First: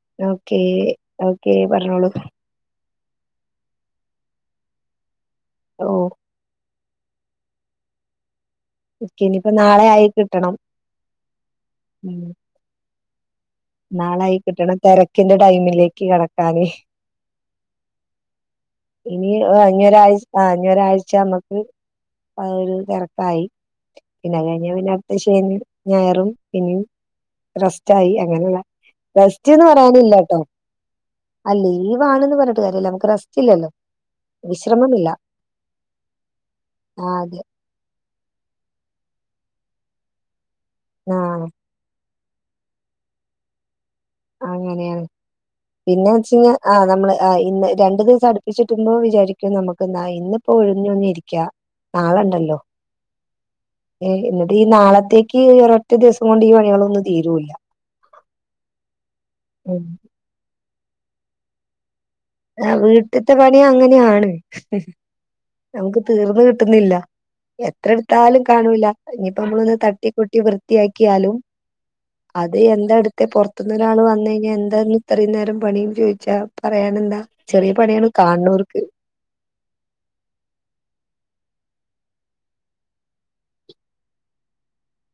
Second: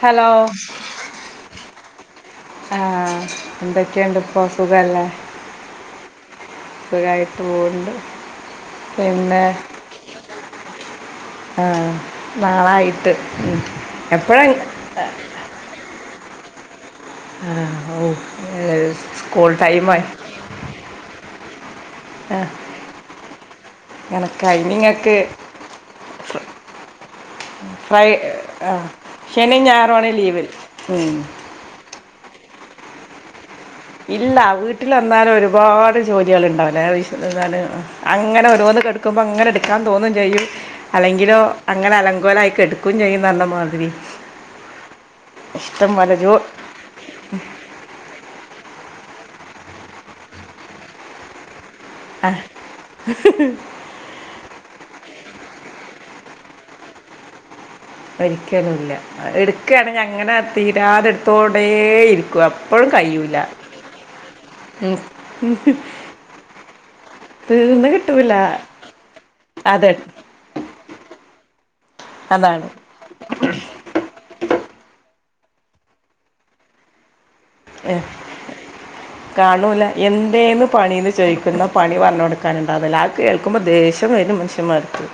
Hello okay, okay പറഞ്ഞോളൂ. ആഹ് എന്തൊക്കെയുണ്ടിപ്പ സുഖല്ലേ? ഓ സുഖായിട്ട് പോണൊണ്ട്. ഓക്കെ പിന്നെ ഇനിയിപ്പോ നാളെ ആയി കിട്ടണം ആഹ് ഉം നാളായിട്ട് നാളായി എപ്പോഴാ കിട്ടെന്ന തെരക്കിന്റെ ടൈമിലേക്ക് കെടക്കാന്. ആഹ് ഓ ഏഹ് സ്കൂൾ ടൈമയി ആഹ് ഇനി ഒരാഴ്ച നമ്മെക്ക് ആ ആഹാ തെരക്കായി. പിന്നെ അത് എനക്ക് കഴിഞ്ഞു പിന്നെ നിങ്ങൾക്ക് അടുത്തത് ശെനി. ഞായറും പിന്നും റെസ്റ്റായി അങ്ങനെയൊള്ളേ. ആഹ് ശെനിയും ഞായറുവാണ് ലീവ്. ഉം ആഹ ലീവാണെന്ന് പറഞ്ഞിട്ട് കാര്യല്ല. നമ്മെക്ക് റസ്റ്റില്ലല്ലോ. ഇല്ല വീട്ടിലെന്തായാലും ഒരുപാട് ജോലികൾ ഉണ്ടാവില്ലേ ആ വിശെനി അതെ ഞാനും. അങ്ങനെ ഓരോന്ന് ക്കെടുക്കുമ്പോൾ അങ്ങനെഓരോന്ന് കിടക്കുമ്പോ ഓരോന്ന് എടുക്കാൻ തോന്നേം ചെയ്യും. ആ അല്ലെങ്കിലോ അങ്ങനെ അലങ്കോലയായി കെട ക്കുകേയും ചെയ്യും പറഞ്ഞ മാതിരി. അങ്ങനെയാണ്. ഇഷ്ടം പിന്നെ പോലെ ജോ വെച്ച്കഴിഞ്ഞാൽ ആഹ നമ്മെള് ആഹ് ഇന്ന് രണ്ടു ദിവസം അടുപ്പിച്ചിട്ടുമ്പോ വിചാരിക്കോ നമുക്ക് ന്നാ ഇന്നിപ്പോ ഒഴിഞ്ഞൊഞ്ഞിഞ്ഞിരിക്കാം. ആ നാളയൊണ്ടല്ലോ? ഏ എന്നിട്ട്. ഈ നാളത്തേക്ക് ഒരൊറ്റ ദിവസം കൊണ്ട് ഈ പണികളൊന്നും തീരൂല്ല. ഒരിക്കലുമില്ല. ഉം എടുക്കുകയാണെ അങ്ങനെ തീരാതെടുത്തോടെ ഇരി ആഹ വീട്ടിത്തെ പണി അങ്ങനെയാണ്. ഉം. നമുക്ക് തീർന്ന് കിട്ടുന്നില്ല. തീർന്ന് എത്ര കിട്ടൂല എടുത്താലും കാണൂല്ല. ഇനിയിപ്പോ നമ്മളൊന്ന് അതെ തട്ടി കൂട്ടി. വൃത്തിയാക്കിയാലും, അത് അതാണ് എന്തായെടുത്തേ പൊറത്തൂന്ന്. ഒരാള് വന്ന് കഴിഞ്ഞാ എന്താന്ന് ഇത്രയും നേരം പണിയെന്ന് ചോദിച്ചാ പറയാനെന്താ. ചെറിയ പണികള് കാണ്ണൂർക്ക്. കാണൂല്ല. എന്തേന്ന് പണീന്ന് ചോദിക്കുമ്പോ പണി പറഞ്ഞു കൊടുക്കാനുണ്ട്. അതല്ലാ ആ കേൾക്കുമ്പോ ദേഷ്യം വെരും മനുഷ്യ നിർത്ത്.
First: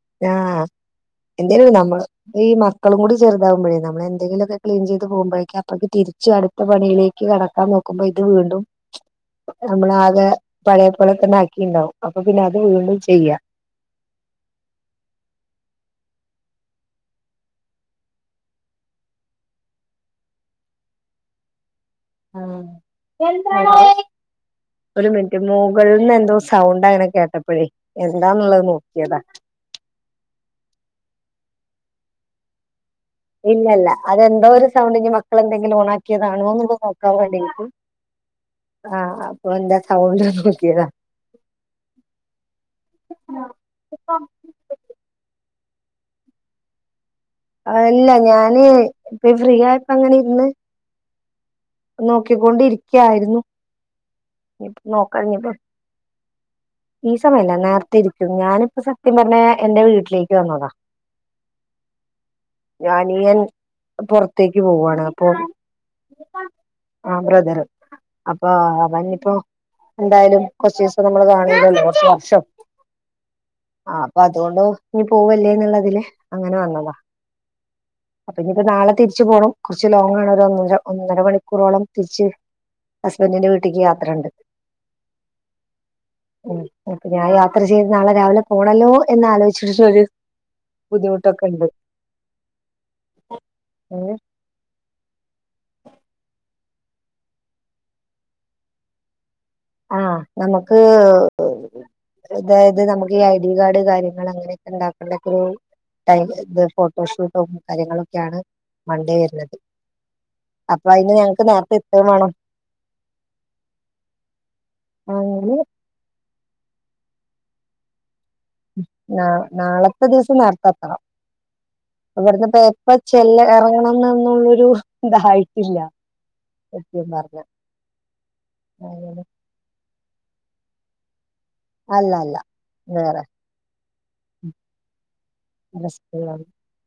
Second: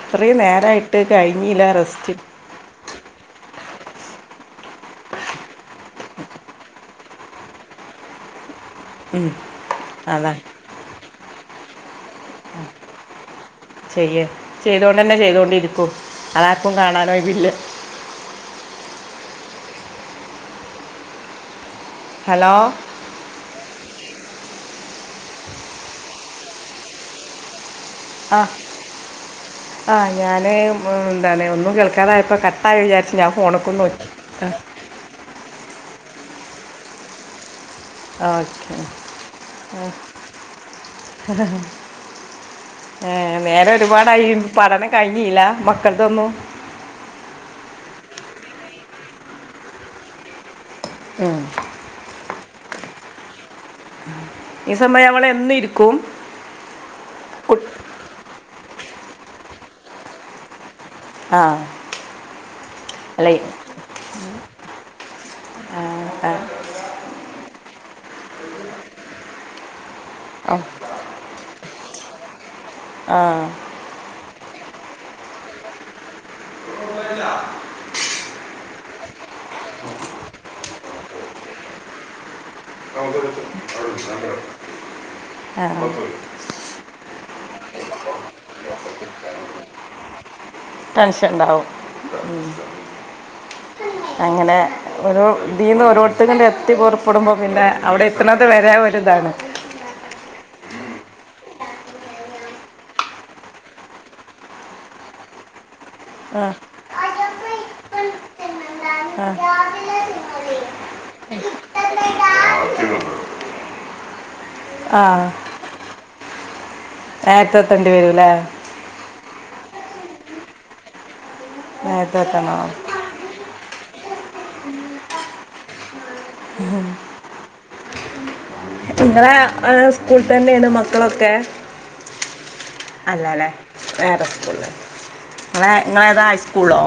ഇത്രേം ആ നേരയായിട്ട് കഴിഞ്ഞില്ല. എന്തേലും നമ്മൾ റെസ്റ്റ്. ഈ മക്കെളു കൂടി ചെറുതാവുമ്പേഴേ. നമ്മെള് എന്തെങ്കിലുക്കെ ക്ലീൻ ചെയ്ത് പോകുമ്പഴേക്ക് അപ്പേക്ക് തിരിച്ചാടും. ടെത്ത പണിയിലേക്ക് കെടക്കാൻ നോക്കുമ്പോ, ഇത് വീണ്ടും. നമ്മളാകെ അതാണ് പഴയ പോലെ തന്നെ ആക്കിയിണ്ടൊവും അപ്പൊ പിന്നെ അത് വീണ്ടും ചെയ്യാ. ചെയ്യ്. ചെയ്തോണ്ട് തന്നെ ചെയ്തൊണ്ടിരിക്കും. അതാർക്കും കാണാനോയില്ല. ഹലോ ആം ഒരു മിനിറ്റ് മൊകളിൽന്ന് എന്തോ സൗണ്ടാണ് അങ്ങനെ കേട്ടെത്. അപ്പഴേ എന്താന്നുള്ളേത് നോക്കിയതാ. ആഹ് ഞാന് മ് എന്താണ് ഒന്നും കേൾക്കാതായപ്പോ കട്ട് ആ വിചാരിച്ചില്ല. ആഹ ഫോണേക്ക് ഒന്ന് നോക്ക്. ആഹ്. സൗണ്ടിനി മക്കെള് എന്തെങ്കിലും ഓണാക്കിയതണോന്ന് നോക്കാൻ വേണ്ടിട്ട്. ഓക്കെ ആഹ് അപ്പൊ എന്താ സൗണ്ട് പോയ് നോക്കിതാ. ഏഹ് നേരം ഒരുപാടായി. പഠനം കഴിഞ്ഞില്ല മക്കൾക്കൊന്നും. അല്ല ഞാന്, ഇപ്പ ഫ്രീയായിപ്പങ്ങനെ ഇരുന്ന്. മ് നോക്കിക്കൊണ്ടിരിക്കയായിരുന്നു. ഈ സമയം നമ്മൾ എന്നും ഇരിക്കും? ഈ സമയമല്ല കു- നേരത്തെ ഇരിക്കും. ഞാനിപ്പോ സത്യം പറഞ്ഞാ എന്റെ വീട്ടിലേക്ക് വന്നതാ. ആഹ് ഞാനീയൻ പൊറത്തേക്ക് പോവാണ്. അപ്പൊ ആ ആ, ആ ബ്രദറ് അപ്പ അവനിപ്പോ എന്തായാലും ആ, കൊറെച്ചീസം നമ്മള് കാ ണല്ലെ കൊറച്ച് വർഷം, ആ ആ ആ അപ്പതോണ്ട് ഇനി പോവല്ലേ എന്നുള്ള ഇതില് അങ്ങനെ വന്നതാ, അപ്പ ഇനിയിപ്പം നാളെ തിരിച്ചു പോണം കൊറച്ച് ലോങ്ങാണ് ഒരു ഒന്നര മണിക്കൂറോളം തിരിച്ച് ഹസ്ബൻഡിന്റെ വീട്ടിക്ക് യാത്രയുണ്ട് [unintelligible] ആഹ് ഹ്മ്മ് അപ്പ ഞാന് യാത്ര ചെയ്ത് നാളെ രാവിലെ പോണല്ലോ എന്ന് ആലോചിച്ചിട്ട് ഒര് ടെൻഷൻ ഇണ്ടാവും ഹ്മ്മ് എങ്ങനെ എങ്ങനെ ഓരോ ഇതീന്ന് ഓരോരുത്തര് അങ്ങ് എത്തി പൊറപ്പെടുമ്പോ പിന്നെ അവടെ എത്ത്ണത് വരെ ഒര് ഇതാണ് ആഹ് നമുക്ക് അതായിത് നമുക്ക് ഈ ഐ ഡി കാർഡ് കാര്യങ്ങളും അങ്ങനെയൊക്കെ ഇണ്ടാക്കേണ്ടരു ടൈംമ് ആ ഇവരെ ഫോട്ടോഷൂട്ടും കാര്യങ്ങളൊക്കെയാണ് മൺഡേ ആ വര്ന്നത് അപ്പ അയിന് ഞങ്ങക്ക് നേരത്തെ എത്തെ വേണം ആഹ്, അങ്ങനെ നേരെത്തെ എത്തണ്ടി വരും ല്ലേ ആഹ് നാളത്തെ ദിവസം നേരത്തെ എത്തണം നേരത്തെ ഇവട്ന്ന് എത്തണോ പേപ്പ ചെല്ല എറങ്ങണന്നൊള്ളൊരു ഇതായിട്ടില്ല സത്യം പറഞ്ഞ ഇങ്ങളെ ആഹ് സ്കൂളി തന്നെണ് മക്കളൊക്കെ? അല്ല അല്ല വേറെ അല്ലല്ലവേറെ സ്കൂള്ല് ഇങ്ങളെ ഇങ്ങളേതാ ഹൈസ്കൂളോ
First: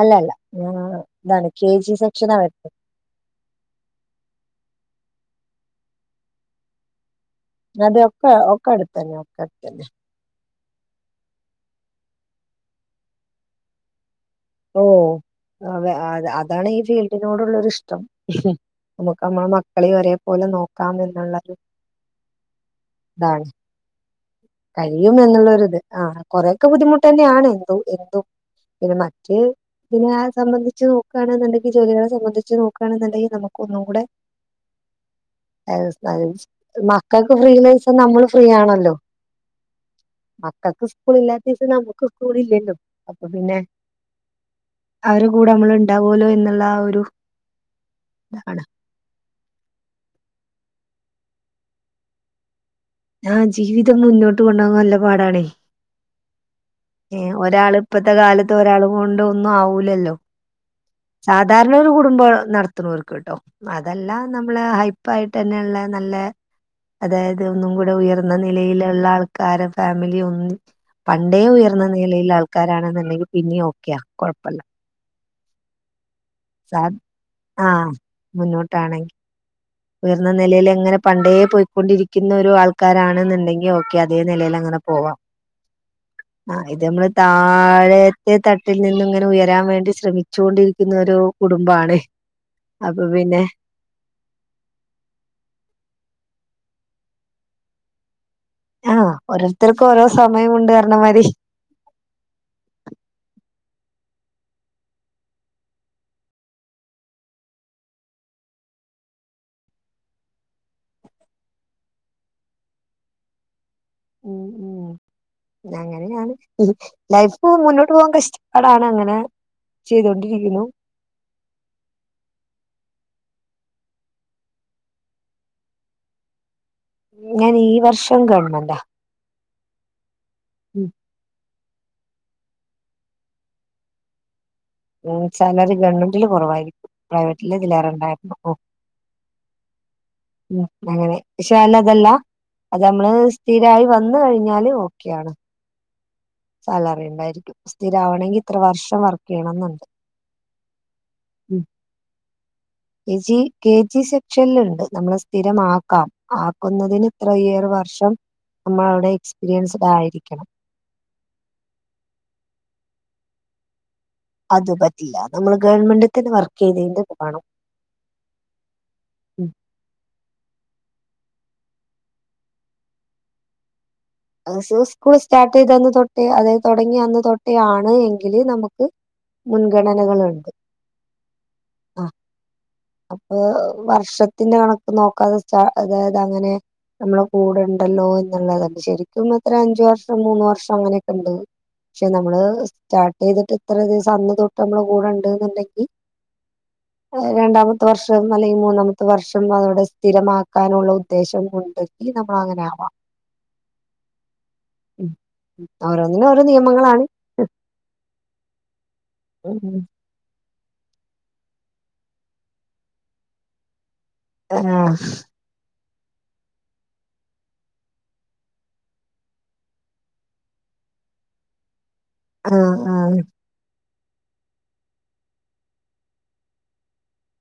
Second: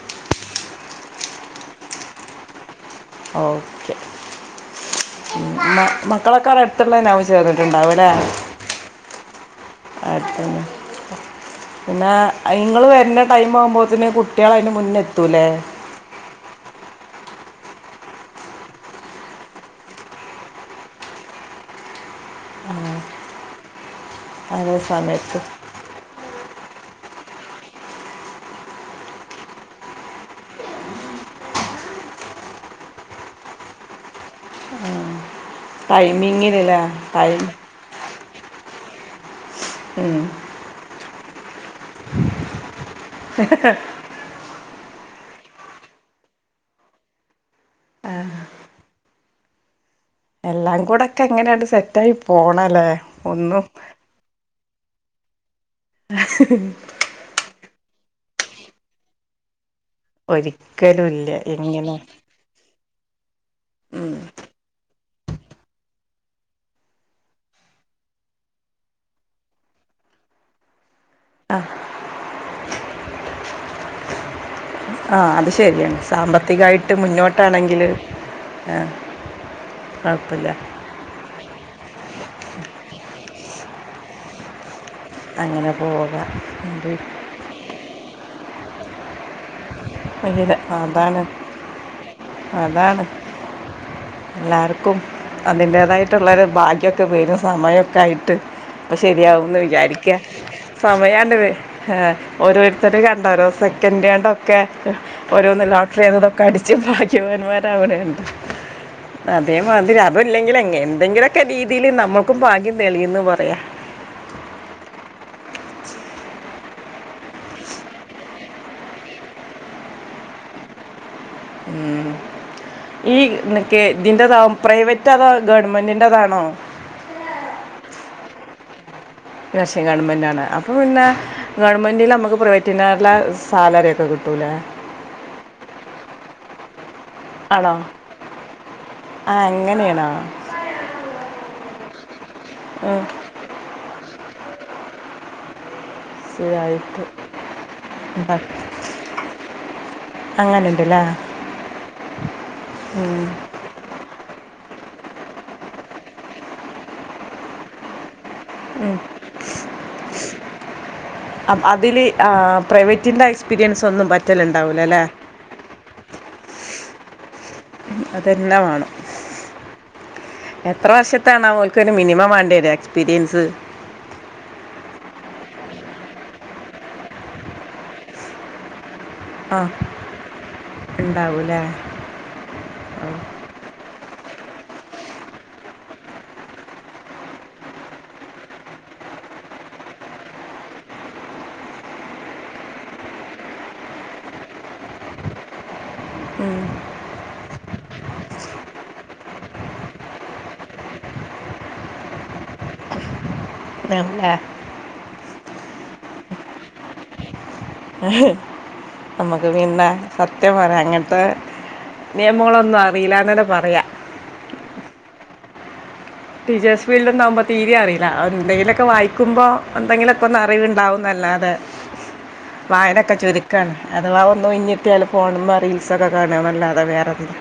അല്ലല്ല [unintelligible] ഇതാണ് കെ ജി സെക്ഷനാ വരുന്നെ ഓക്കെ, മ മക്കളൊക്കെ അവടെ അട് ഇത്തുള്ള സ്കൂളിലാവും അത് ചേർന്ന്ട്ടുണ്ടാവല്ലേ ഒക്കെ ഒക്കെ അടുത്തന്നെ ഒക്കെ അടുത്തന്നെ അതന്നെ പിന്നെ ഇങ്ങള് വരുന്നെ ടൈംമാകുമ്പോത്തിന് കു കുട്ടിയാള് അതിന്റെ മുന്നെത്തൂല്ലേ അതെ അത് ആ അതാണ് ഈ ഫീൽഡിനോടുള്ളൊരിഷ്ടം. നമുക്ക് നമ്മളെ മക്കളീം ഒരേ പോലെ നോക്കാം എന്നുള്ളൊരു ഇതാണ്. അതേ കഴിയും സമയത്ത് എന്നുള്ളൊരിത് ആഹ് കൊറെക്കെ ബുദ്ധിമുട്ടന്നെയാണ് അത് എന്തും പിന്നെ മറ്റ് ഇതിനെ സംബന്ധിച്ച് നോക്കാണെന്നുണ്ടെങ്കിൽ ജോലികളെ സംബന്ധിച്ച് നോകാണെന്നുണ്ടെങ്കി നമുക്ക് ഒന്നും കൂടെ ടൈമിങ്ങിലല്ലേ മക്കൾക്ക് ടൈം ഫ്രീ ഇല്ലെ ദിവസം നമ്മളും ഫ്രീയാണല്ലോ ഹ്മ്മ് മക്കൾക്ക് സ്കൂളില്ലാത്ത ദിവസം നമ്മുക്ക് സ്കൂളില്ലല്ലോ അപ്പ പിന്നെ അവരെ കൂടെ നമ്മള്ണ്ടാവല്ലോ എന്നുള്ള ആ ഒരു ഇതാണ്. എല്ലാം കൂടെ ഒക്കെ അങ്ങനെയണ്ട് സെറ്റായി പോണല്ലേ ആഹ് ഒന്നും ജീവിതൊന്ന് മുന്നോട്ട് കൊണ്ടാവാൻ നല്ല പാടണെ [unintelligible] ഏഹ് ഒരാള് ഇപ്പത്തെ കാലത്ത് ഒരാളെ കൊണ്ട് ഒന്നും ആവുലല്ലോ ഒരിക്കലും ഇല്ല സാധാരണ ഒര് എങ്ങനെ കുടുംബം നടത്ത്ണോൽക്ക്ട്ടോ അതല്ലാ നമ്മള് ഹൈ പ്പായിട്ടന്നെ ഇള്ള നല്ലെ അതായിത് ഒന്നും കൂടെ ഉയർന്ന നിലയിലുള്ള ആൾക്കാരെ ഫാമിലി ഒന്നും പണ്ടേ ആ ഉയർന്ന നിലയിൽ ആൾക്കാരാണെന്നുണ്ടെങ്കിൽ പിന്നെയും ഓക്കെയാ കൊഴപ്പല്ല. ആഹ് അത് ശരിയാണ് സാമ്പത് സാ ത്തികായിട്ട് മുന്നോട്ടാണെങ്കില് ആഹ് മുന്നോട്ടാണെങ്കി ആഹ് ഉയർന്ന നെലേല് എങ്ങനെ പണ്ടേെ പോയിക്കൊണ്ടിരിക്കുന്ന ഒരു ആൾക്കാരാണെന്നുണ്ടെങ്കി ഓക്കെ അതേ നിലേൽ അങ്ങനെ പോവാം. അങ്ങനെ പോവാം. ആഹ് ഇത് നമ്മള് താഴത്തെ തട്ടിൽ നിന്നുംങ്ങൻ ഉയരാൻ വേണ്ടി ശ്രമിച്ചു ഇങ്ങനെ കൊണ്ടിരിക്കുന്ന ഒരു അതാണ് കുടുംബാണ് അപ്പൊ പിന്നെ. എല്ലാർക്കും അതിന്റേതായിട്ടുള്ളൊരു ഭാഗ്യൊക്കെ വരും സമയൊക്കെ ആയിട്ട്. ആഹ് അപ്പശരിയാവുന്ന് ഓരോരുത്തർക്കും ഓരോ വിചാരിക്യ സമയമുണ്ട് പറഞ്ഞമാരി സമയാണ്ട് വേ ആഹ് ഓരോര്ത്തര്ട് കണ്ടോ ഒരോ സെക്കന്റോണ്ടോ ക്കെ ഓരോന്ന് ലോട്രി അതുതോക്കേഅടിച്ച് ഭാഗ്യവാന്മാരവ്ണണ്ട് അതേമാതിരി അതോല്ലങ്കില് എങ് എന്തെങ്കിലൊക്കെ രീതിയിൽ നമ്മുക്കും ഭാഗ്യം തെളീംന്ന് പറയാ ഉം ഉം അങ്ങനെയാണ് ലൈഫ് മുന്നോട്ട് പോകാൻ കഷ്ടപ്പാടാണ് അങ്ങനെ ചെയ്തൊണ്ടിരിക്കുന്നു ഉം ഈ ന്ക്ക് ഇതിന്റതാവു പ്രൈവറ്റതോ ഗവൺമെന്റിന്റതാണോ ഞാൻ ഈ വർഷം ഗവണ്മന്റ ഈ വർഷം ഗവൺമെന്റാണ് അപ്പൊ പിന്നെ ഗവൺമെന്റിലമ്മക്ക് പ്രൈവറ്റിലേലെ സാലറിയൊക്കെ കിട്ടൂലേ ഉം സാലറി ഗവൺമെന്റ്ല് കൊറവായിരിക്കും ആണോ പ്രൈവറ്റിലിതിലേറെണ്ടായിരുന്നു [unintelligible] ആ അങ്ങനെയാണോ ഉം അങ്ങനെ ക്ഷെലതല്ല ഉം, അത്അമ്മള് സ്ഥിരായി വന്ന്കഴിഞ്ഞാല് ഓക്കെയാണ് ശരിയായിട്ട് സാലറിണ്ടായിരിക്കും സ്ഥിരാവണെങ്കിത്ര വർഷം വർക്കയ്യണന്നുണ്ട് അങ്ങനണ്ട്ലെ കെ ജി കെ ജി സെക്ഷൻല്ണ്ട് നമ്മള് സ്ഥിരമാക്കാം ആക്കുന്നതിന് ഇത്രയേറെ വർഷം നമ്മൾഅവിടെ എക്സ്പീരിയൻസ്ഡ് ആയിരിക്കണം അം അതില് ആഹ് പ്രൈവറ്റിന്റെ എക്സ്പീരിയൻസ് ഒന്നും പറ്റ അത് പറ്റില്ല നമ്മള് ഗവൺമെന്റ് തന്നെ വർക്കയ്തീന്റെവാണം അതന്നെവാണം എത്ര വർഷത്താണാവോ ഓൽക്ക് ഒരു മിനിമം വണ്ട്യര എക്സ്പീരിയൻസ് അത് സ് സ്കൂൾ സ്റ്റാട്ടെയ്ത തൊട്ടേ അതായത് തുടങ്ങ്യന്ന് തൊട്ടേ ആണ് എങ്കില് നമുക്ക് ആ മുൻഗണനകളുണ്ട് ഉണ്ടാവൂലേ ആഹ് അപ്പൊ വർഷത്തിന്റെഅണക്ക് നോക്കാതെ സ്റ്റ അതായത് അങ്ങനെ നമ്മളെ കൂടെണ്ടല്ലോ എന്ന്ള്ളതല്ല ശരിക്കും അത്ര അഞ്ച് വർഷം മൂന്ന് വർഷഅങ്ങനെക്കെണ്ട് ക്ഷെ നമ്മള് സ്റ്റാർട്ടയ്തിട്ട് ത്ര ദിവസ അന്ന് തൊട്ടമ്മള് കൂടെണ്ട്ന്ന്ണ്ടങ്കി അത് രണ്ടാമത്തെ വർഷം അല്ലെങ്കിൽ മൂന്നാമത്തെ വർഷം അതോടെ സ്ഥിരമാക്കാനുള്ള ഉദ്ദേശം ഉണ്ട് ഈ നമ്മളങ്ങനെ ആവാം [unintelligible] ഉം ഉം ഓരോന്നിനോരോ നിയമങ്ങളാണ് നമ്മക്ക്പിന്നെ സത്യം പറയ അങ്ങൻത്ത നിയമങ്ങളൊന്നും അറീല്ലന്നന്നെ പറയാ ആഹ് ടീച്ചേഴ്സ് ഫീൽഡോന്നാവുമ്പോൾ തീരി അറീല്ല എന്തെങ്കിലൊക്കെ വായിക്കുമ്പോൾ ന്തെങ്കിലൊകൊന്ന് അറിവ്ണ്ടാവുന്നല്ലാതെ [inaudible] വായനക്കെ ആഹ് ചുര് ക്കാണ് അഥവാ ഒന്നോഴിഞ്ഞിട്ട്യാല് ഫോണ് മ്മ റീൽസൊക്കെ കാണാന്നല്ലാതെ വേറെത് ല്യ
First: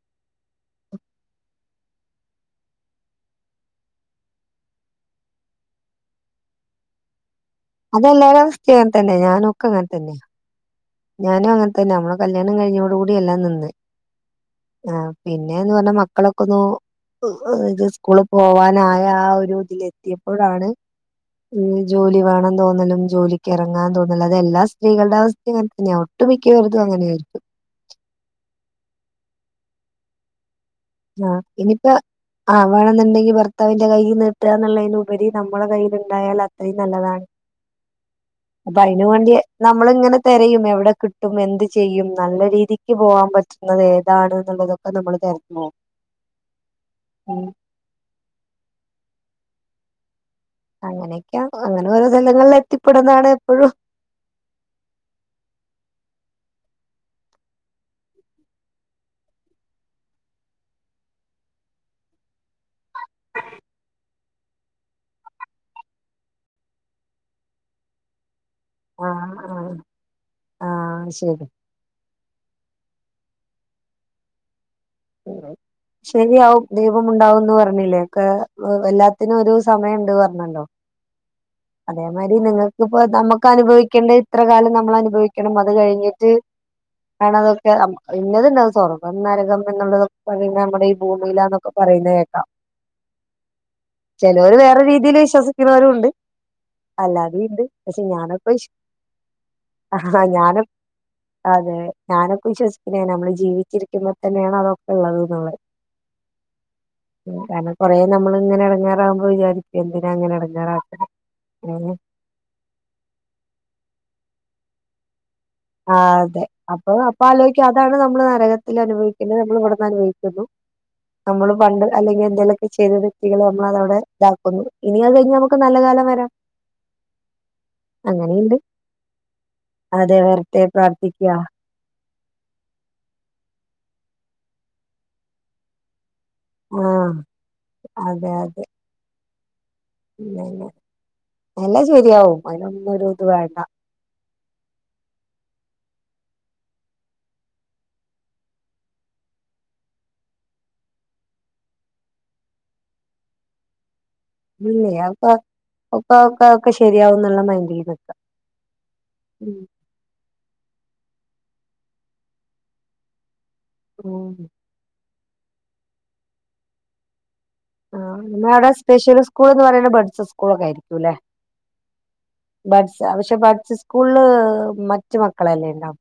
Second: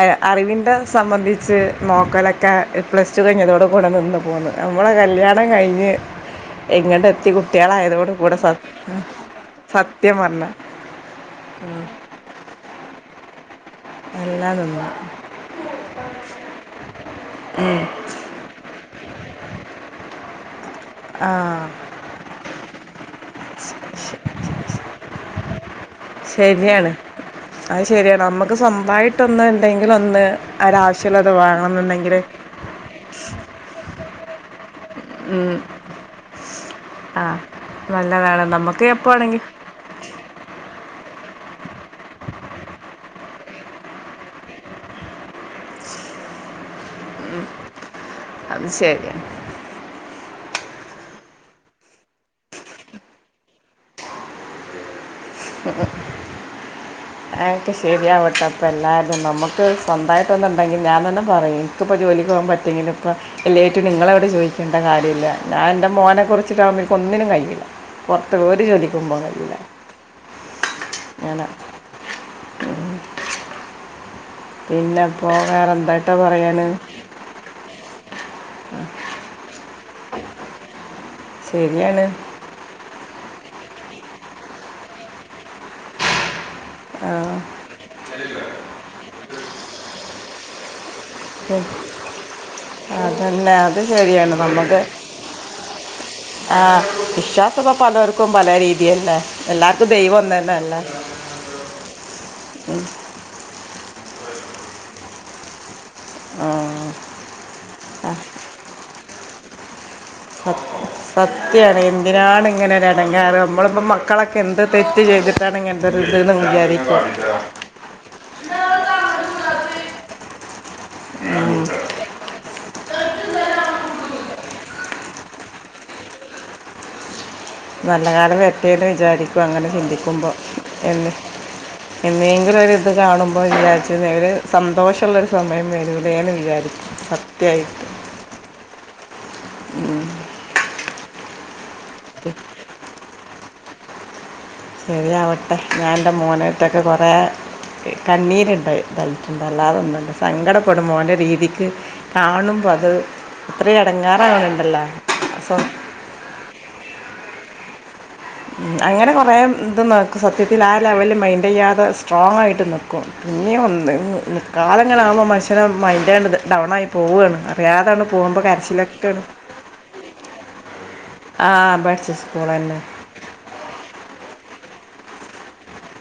അയ അറിവിന്റെ സംബന്ധിച്ച് നോക്കലൊ ക്ക പ്ലസ്ടു കഴിഞ്ഞതോട് കൂടെ നിന്ന് പോന്ന്. അമ്മളെ കല്യാണം കഴിഞ്ഞ് ഇങ്ങണ്ടത്തി കുട്ട്യാളായതോട് കൂടെ അതെല്ലാരും സ അവസ്ഥയും അങ്ങനെ ഹ് തന്നെ സത്യം പർഞ്ഞ ഞാനു അങ്ങൻത്തന്നെ നമ്മള് കല്യാണം കഴിഞ്ഞോട് കൂടി യെല്ലാം നിന്ന്. എല്ലാം നിന്നു ആഹ് പിന്നെന്ന് പർഞ്ഞാ മക്കളൊക്കൊന്നു ഒര് സ്കൂള് പോവാനായ ആ ഒരു തില് എത്തിയപ്പോഴാണ് ആ ഏഹ് ജോലി വേണം തോന്നലും ജോലിക്ക്യ് എറങ്ങാൻ തോന്നലും അത് എല്ലാ സ്ത്രീകൾടെ അവസ് ഥ്യിം അങ്ങൻ തന്ന്യാ. ഒട്ടു മിക്യവർതും അങ്ങനെയായിരിക്കും. അഹ്ശരിയാണ് അമ്മക്ക് സ്വന്തായിട്ടൊന്ന് എന്തെങ്കിലോന്ന് ഒരാവശ് ആഹ് ഇനിയിപ്പ ആഹ് വേണം ന്ന്ണ്ടെങ്കി ഭർത്താവിന്റെ കയ്യ് നീട്ടാന്ന്ള്ളയ്നു ഉപരി നമ്മളെ കയ്യില്ണ്ടായാല് അത്രയും ആ നല്ലതാണ്. നല്ലതാണ് അപ്പ നമുക്ക് അയ്നും വാണ്ടിയ് എപ്പോണെങ്കി നമ്മളിങ്ങനെ തെരയും എവിടെ കിട്ടും എന്ത് ചെയ്യും നല്ല രീതിക്ക് പോവാൻ പറ്റ് ണതേതാണ് ന്നുള്ളതൊക്കെ നമ്മൾ തെരഞ്ഞ് പോവും. [unintelligible] അതും ശര്യാണ്. അങ്ങനെയൊക്കെയാ അങ്ങനെ ഓരോ സ്ഥലങ്ങളിൽ എത്തിപ്പെടുന്നതാണ് എപ്പഴും. [inaudible] അതൊക്കെ ശരിയാവട്ടെ ഇപ്പ എല്ലാര്തും നമുക്ക് സ്വന്തതയിട്ടൊന്നുണ്ടെങ്കി ഞാൻ തന്നെ പറയും. ഇക്ക് പ്പ ജോലിക്ക് പോവാൻ പറ്റൊങ്കില് ഇപ്പം എല്ലേറ്റ്നും ഇങ്ങളോട് ചോയിക്ക്യെണ്ട കാര്യല്ല. ഞാൻ എൻ്റെ മോനെ കുറിച്ചിട്ടാവുമ്പോഴേക്ക് ഒന്നിനും കയ്യൂല്ല. പൊർത്ത് ഒര് ജോലി ക്കും പോവാൻ ആഹ് കയ്യൂല്ല ആഹ് ആഹ് ശരി അങ്ങനെ. ഉഹും പിന്നെ അപ്പോ വേറെ എന്താട്ടാ പറയണ്. പ്പമുണ്ടാവുംന്ന് പർഞ്ഞില്ലേ ഒക്ക എല്ലാത്തിനും ഒരു സമയം ണ്ട് പറഞ്ഞല്ലോ. ശരിയാണ് അതേമായ്രി നിങ്ങൾക്കിപ്പോ നമ്മുക്ക് അനുഭവിക്കേണ്ട ഇത്ര കാലം നമ്മൾ അനുഭവിക്കണം അത് കഴിഞ്ഞിട്ട്. ആണ് ആ അതൊക്കെ ഇന്നത്ണ്ടാവും. സ്വർഗ്ഗം നരകം എന്നുള്ളതൊക്കെ പിന്നെ നമ്മളീ ഭൂമിയിലാന്നൊക്കെ പറയുന്ന കേേക്കാം. അതന്നെ അത് ശരിയാണ് ചെലോര് വേറെ രീതീല് വിശ്വസിക്കുണോരു ഉണ്ട്. ആഹ് അല്ലാതെയും ഉണ്ട് വിശ്വാസം പ്പ പക്ഷെ പലോർക്കും ഞാനൊക്കെ പലേ വിശ് രീതിയല്ലേ എല്ലാർക്കും ദൈവം ആഹ് ഒന്നന്നെ ഞാന് അല്ലേ. അതെ ഞാനൊക്കെ വിശ്വസിക്ക്ണെ നമ്മള് ജീവിച്ചിരിക്കുമ്പം തന്നേണ് അതൊക്കെള്ളത് ന്ന് ള്ളെ. ഉം. കാരണം കൊറേ ആ, നമ്മൾ ഇങ്ങനെ എടങ്ങാറാവുമ്പം വിചാരി ക്കും എന്തിനാ ഇങ്ങന സത്- എടങ്ങാറാക്ണെ. [unintelligible] എന്തിനാണ് ഇങ്ങനെ ഒരെടങ്ങാറ് നമ്മള് ഇപ്പം മക്കളൊക്കെ എന്ത് തെറ്റ് ചെയ്തി ട്ടാണ് ഇങ്ങൻത്തൊരു ആഹ് ദ് ന്ന് അതെ അപ്പൊ വിചാരിക്കും അപ്പൊ ആലോചിക്കും അതാണ് നമ്മൾ നരകത്തില് അനുഭവിക്കണ്ട്യത് നമ്മൾ ഇവടന്ന് അനുഭവിക്കുന്നു. നമ്മള് പണ്ട് അല്ലെങ്കി എന്തെങ്കിലൊക്കെ ചെയ്ത വ്യക്തികൾ നമ്മൾ അതവ്ടെ ഇതാക്കുന്നു. ഇനി അത് കഴിഞ്ഞാ നമു ക്ക് നല്ല കാലം വരാം. നല്ല കാലം അങ്ങനെയുണ്ട് വരട്ടേ ന്ന് വിചാരിക്കും അങ്ങനെ അതെ ചിന്തിക്കുമ്പം. വെറുതെ എന്ന് പ്രാർത്ഥിക്കുക എന്നേങ്കിലും ഒരു ഇത് കാണുമ്പോ വിചാര്ച്ചും ഒര് സന്തോഷള്ള ഒരു സമയം വെര ട്ടേന്ന് വിചാരിക്കും ആഹ് സത്യായിട്ട്. അതെ അതെ ഇല്ല ഇല്ല. എല്ലാംശരിയാവും അയിനൊന്നും ഒരു ഇത് വേണ്ട. ശരിയാവട്ടെ ഞാൻ ഇൻ്റെ മോനേറ്റൊക്കെ കൊറേ കണ്ണീര് ണ്ട് [unintelligible] അല്ലാത ഒന്നുല്ല സങ്കടപ്പെടും മോൻ്റെ രീതിക്ക് കാണുമ്പോ അത് ഇത്രീം എടങ്ങറാവ്‌ണ് ഇല്ല്യ അത് പോ ഒക്ക ഒക്ക ഒക്കെ ശരിയാവും എന്നുള്ള മൈൻഡ് യ്തു ഉം അങ്ങനെ കൊറെേ ഇത് നട സത്യത്തിൽ ആ ലെവല് മൈൻ് യ്യാതെ സ്ട്രോങായിട്ട് നിക്കും പിന്നെ ഉം ഒന്ന് കാലങ്ങളാണൊ മനുഷ്യന് മൈൻഡയ് ണത് ഡൗണായി പോവാണ് ആ പേതാണ് പോവുമ്പോ നമ്മ അവിടെ സ്പെഷ്യൽ കരച്ചിലൊക്കെണ് സ്കൂൾ എന്ന് പറയുന്ന ബഡ്സ് സ്കൂളൊക്കായിരിക്കുല്ലേ ആ പടിച്ച സ്കൂളന്നെ അത്യാവശ്യം ബഡ്സ്സ്കൂളില് മറ്റ് മക്കളെല്ലേ ഉണ്ടാവ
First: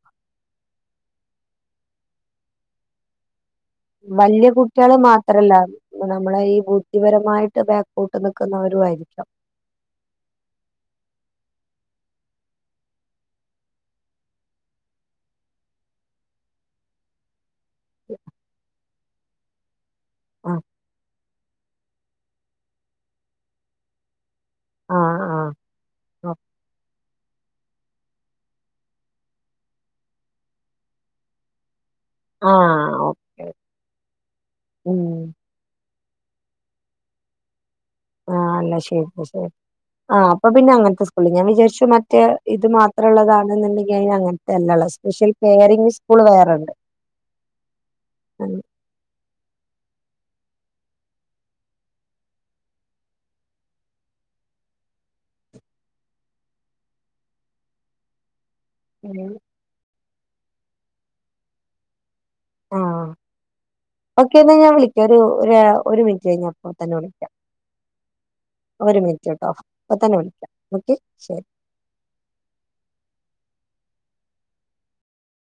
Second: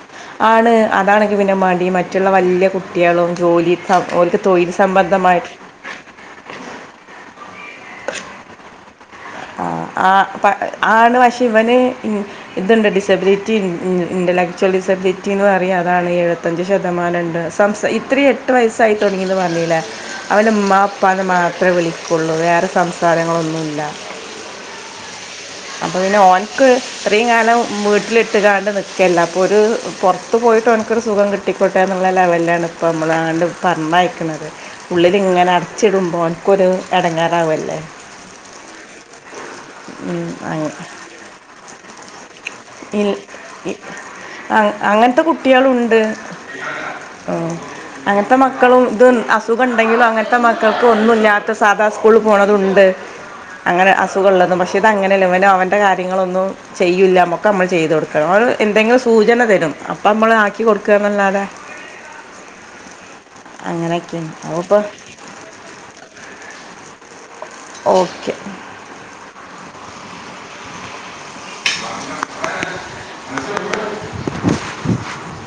ആണ് അതാണെങ്കി പിന്നെ മടി മറ്റുള്ള വല്യ കുട്ട്വാളും ജോലിം വല്യകുട്ട്വാള് മാത്രല്ല നമ്മളെ ഈ ബുദ്ധിപരമായിട്ട് ബേക്കഔട്ട് നിക്കുന്നവരു ആയിരിക്കാം ആ ആ ആണ് പക്ഷെ ഇവന് ഇൻ ഇത്ണ്ട് ഡിസബിലിറ്റി ഇൻ്റെലക്ചബിലിറ്റി എന്ന് പറയും അതാണ് എഴു വത്തഞ്ച് ശതമാനം ണ്ട് സംസ് ഇത്രിം എട്ട് വയസ്സായി തൊടങ്ങിന്ന് പറഞ്ഞില്ലേ അവൻ ആ ഉമ്മാ പ്പാന്ന് മാത്രേ വിളി കൊള്ളൂ വേറെ സംസാരങ്ങളൊന്നുല്ല ആഹ് ആഹ് അപ്പൊ പിന്നെ ഓന്ക്ക് ഇത്രിം കാലം വീട്ടിലിട്ട് കാണ്ട് നിക്കല്ലേ അപ്പോ ഒരു പൊറത്ത് പോയിട്ട് ഓന്ക്കൊരു സുഖം കി ട്ടിക്കൊട്ടേ എന്നുള്ള ആ ലെവലിലാണ് ഇപ്പോൾ നമ്മളാണ്ട് ഓക്കെ പറഞ്ഞയക്ക്ണത് ഉം ഉള്ളിലിങ്ങനെ അടച്ചിടുമ്പോ ഓന്ക്കൊരു എടങ്ങറാവല്ലേ ആഹ് ന്ന ശരി ശരി ഉം, ആഹ് അപ്പൊ പിന്നെ അങ്ങനെ അങ്ങനത്തെ സ്കൂളിൽ ഞാൻ വിചാരിച്ചു മറ്റേ ഇത് ഇൽ- ഇ- മാത്രള്ളതാണെന്ന്ണ്ടങ്കി അയിനങ്ങ ന് അ- [unintelligible] സ്പെഷ്യൽ കെയറിങ്ങ് സ്കൂൾ വേറെണ്ട് അ അങ്ങനത്തെ ഉം മക്കൾ ക്ക് അസുഖം ഉണ്ടെങ്കിലും [unintelligible] അസുഖണ്ടങ്കിലു അങ്ങനത്തെ മക്കൾക്ക് ഒന്നുല്ലാത്ത സാധാ സ്കൂൾ പോണതുണ്ട് അങ്ങനെ അസുഖഉള്ളതും പക്ഷെ ഇതങ്ങനെ അവൻ അവന്റെ കാര്യങ്ങളൊന്നും ചെയ്യൂല്ല ഒക്കെ നമ്മൾ ചെയ്ത് കൊടുക്കണം അവൻ എന്തെങ്കിലും സൂചന തരും അ അപ്പ നമ്മള് ആക്കി കൊടുക്കാന്നല്ലാതെ ആഹ് ഓക്കെ എന്നാ ഞാൻ വിളിക്കാം ഒരു ഒരു മിനിറ്റ് കഴിഞ്ഞപ്പ തന്നെ വിളിക്കാം ഓക്കെ ഒരു മിനിറ്റ് ട്ടോ ഇപ്പൊ തന്നെ വിളിക്കാം ഓക്കെ ശരി [inaudible]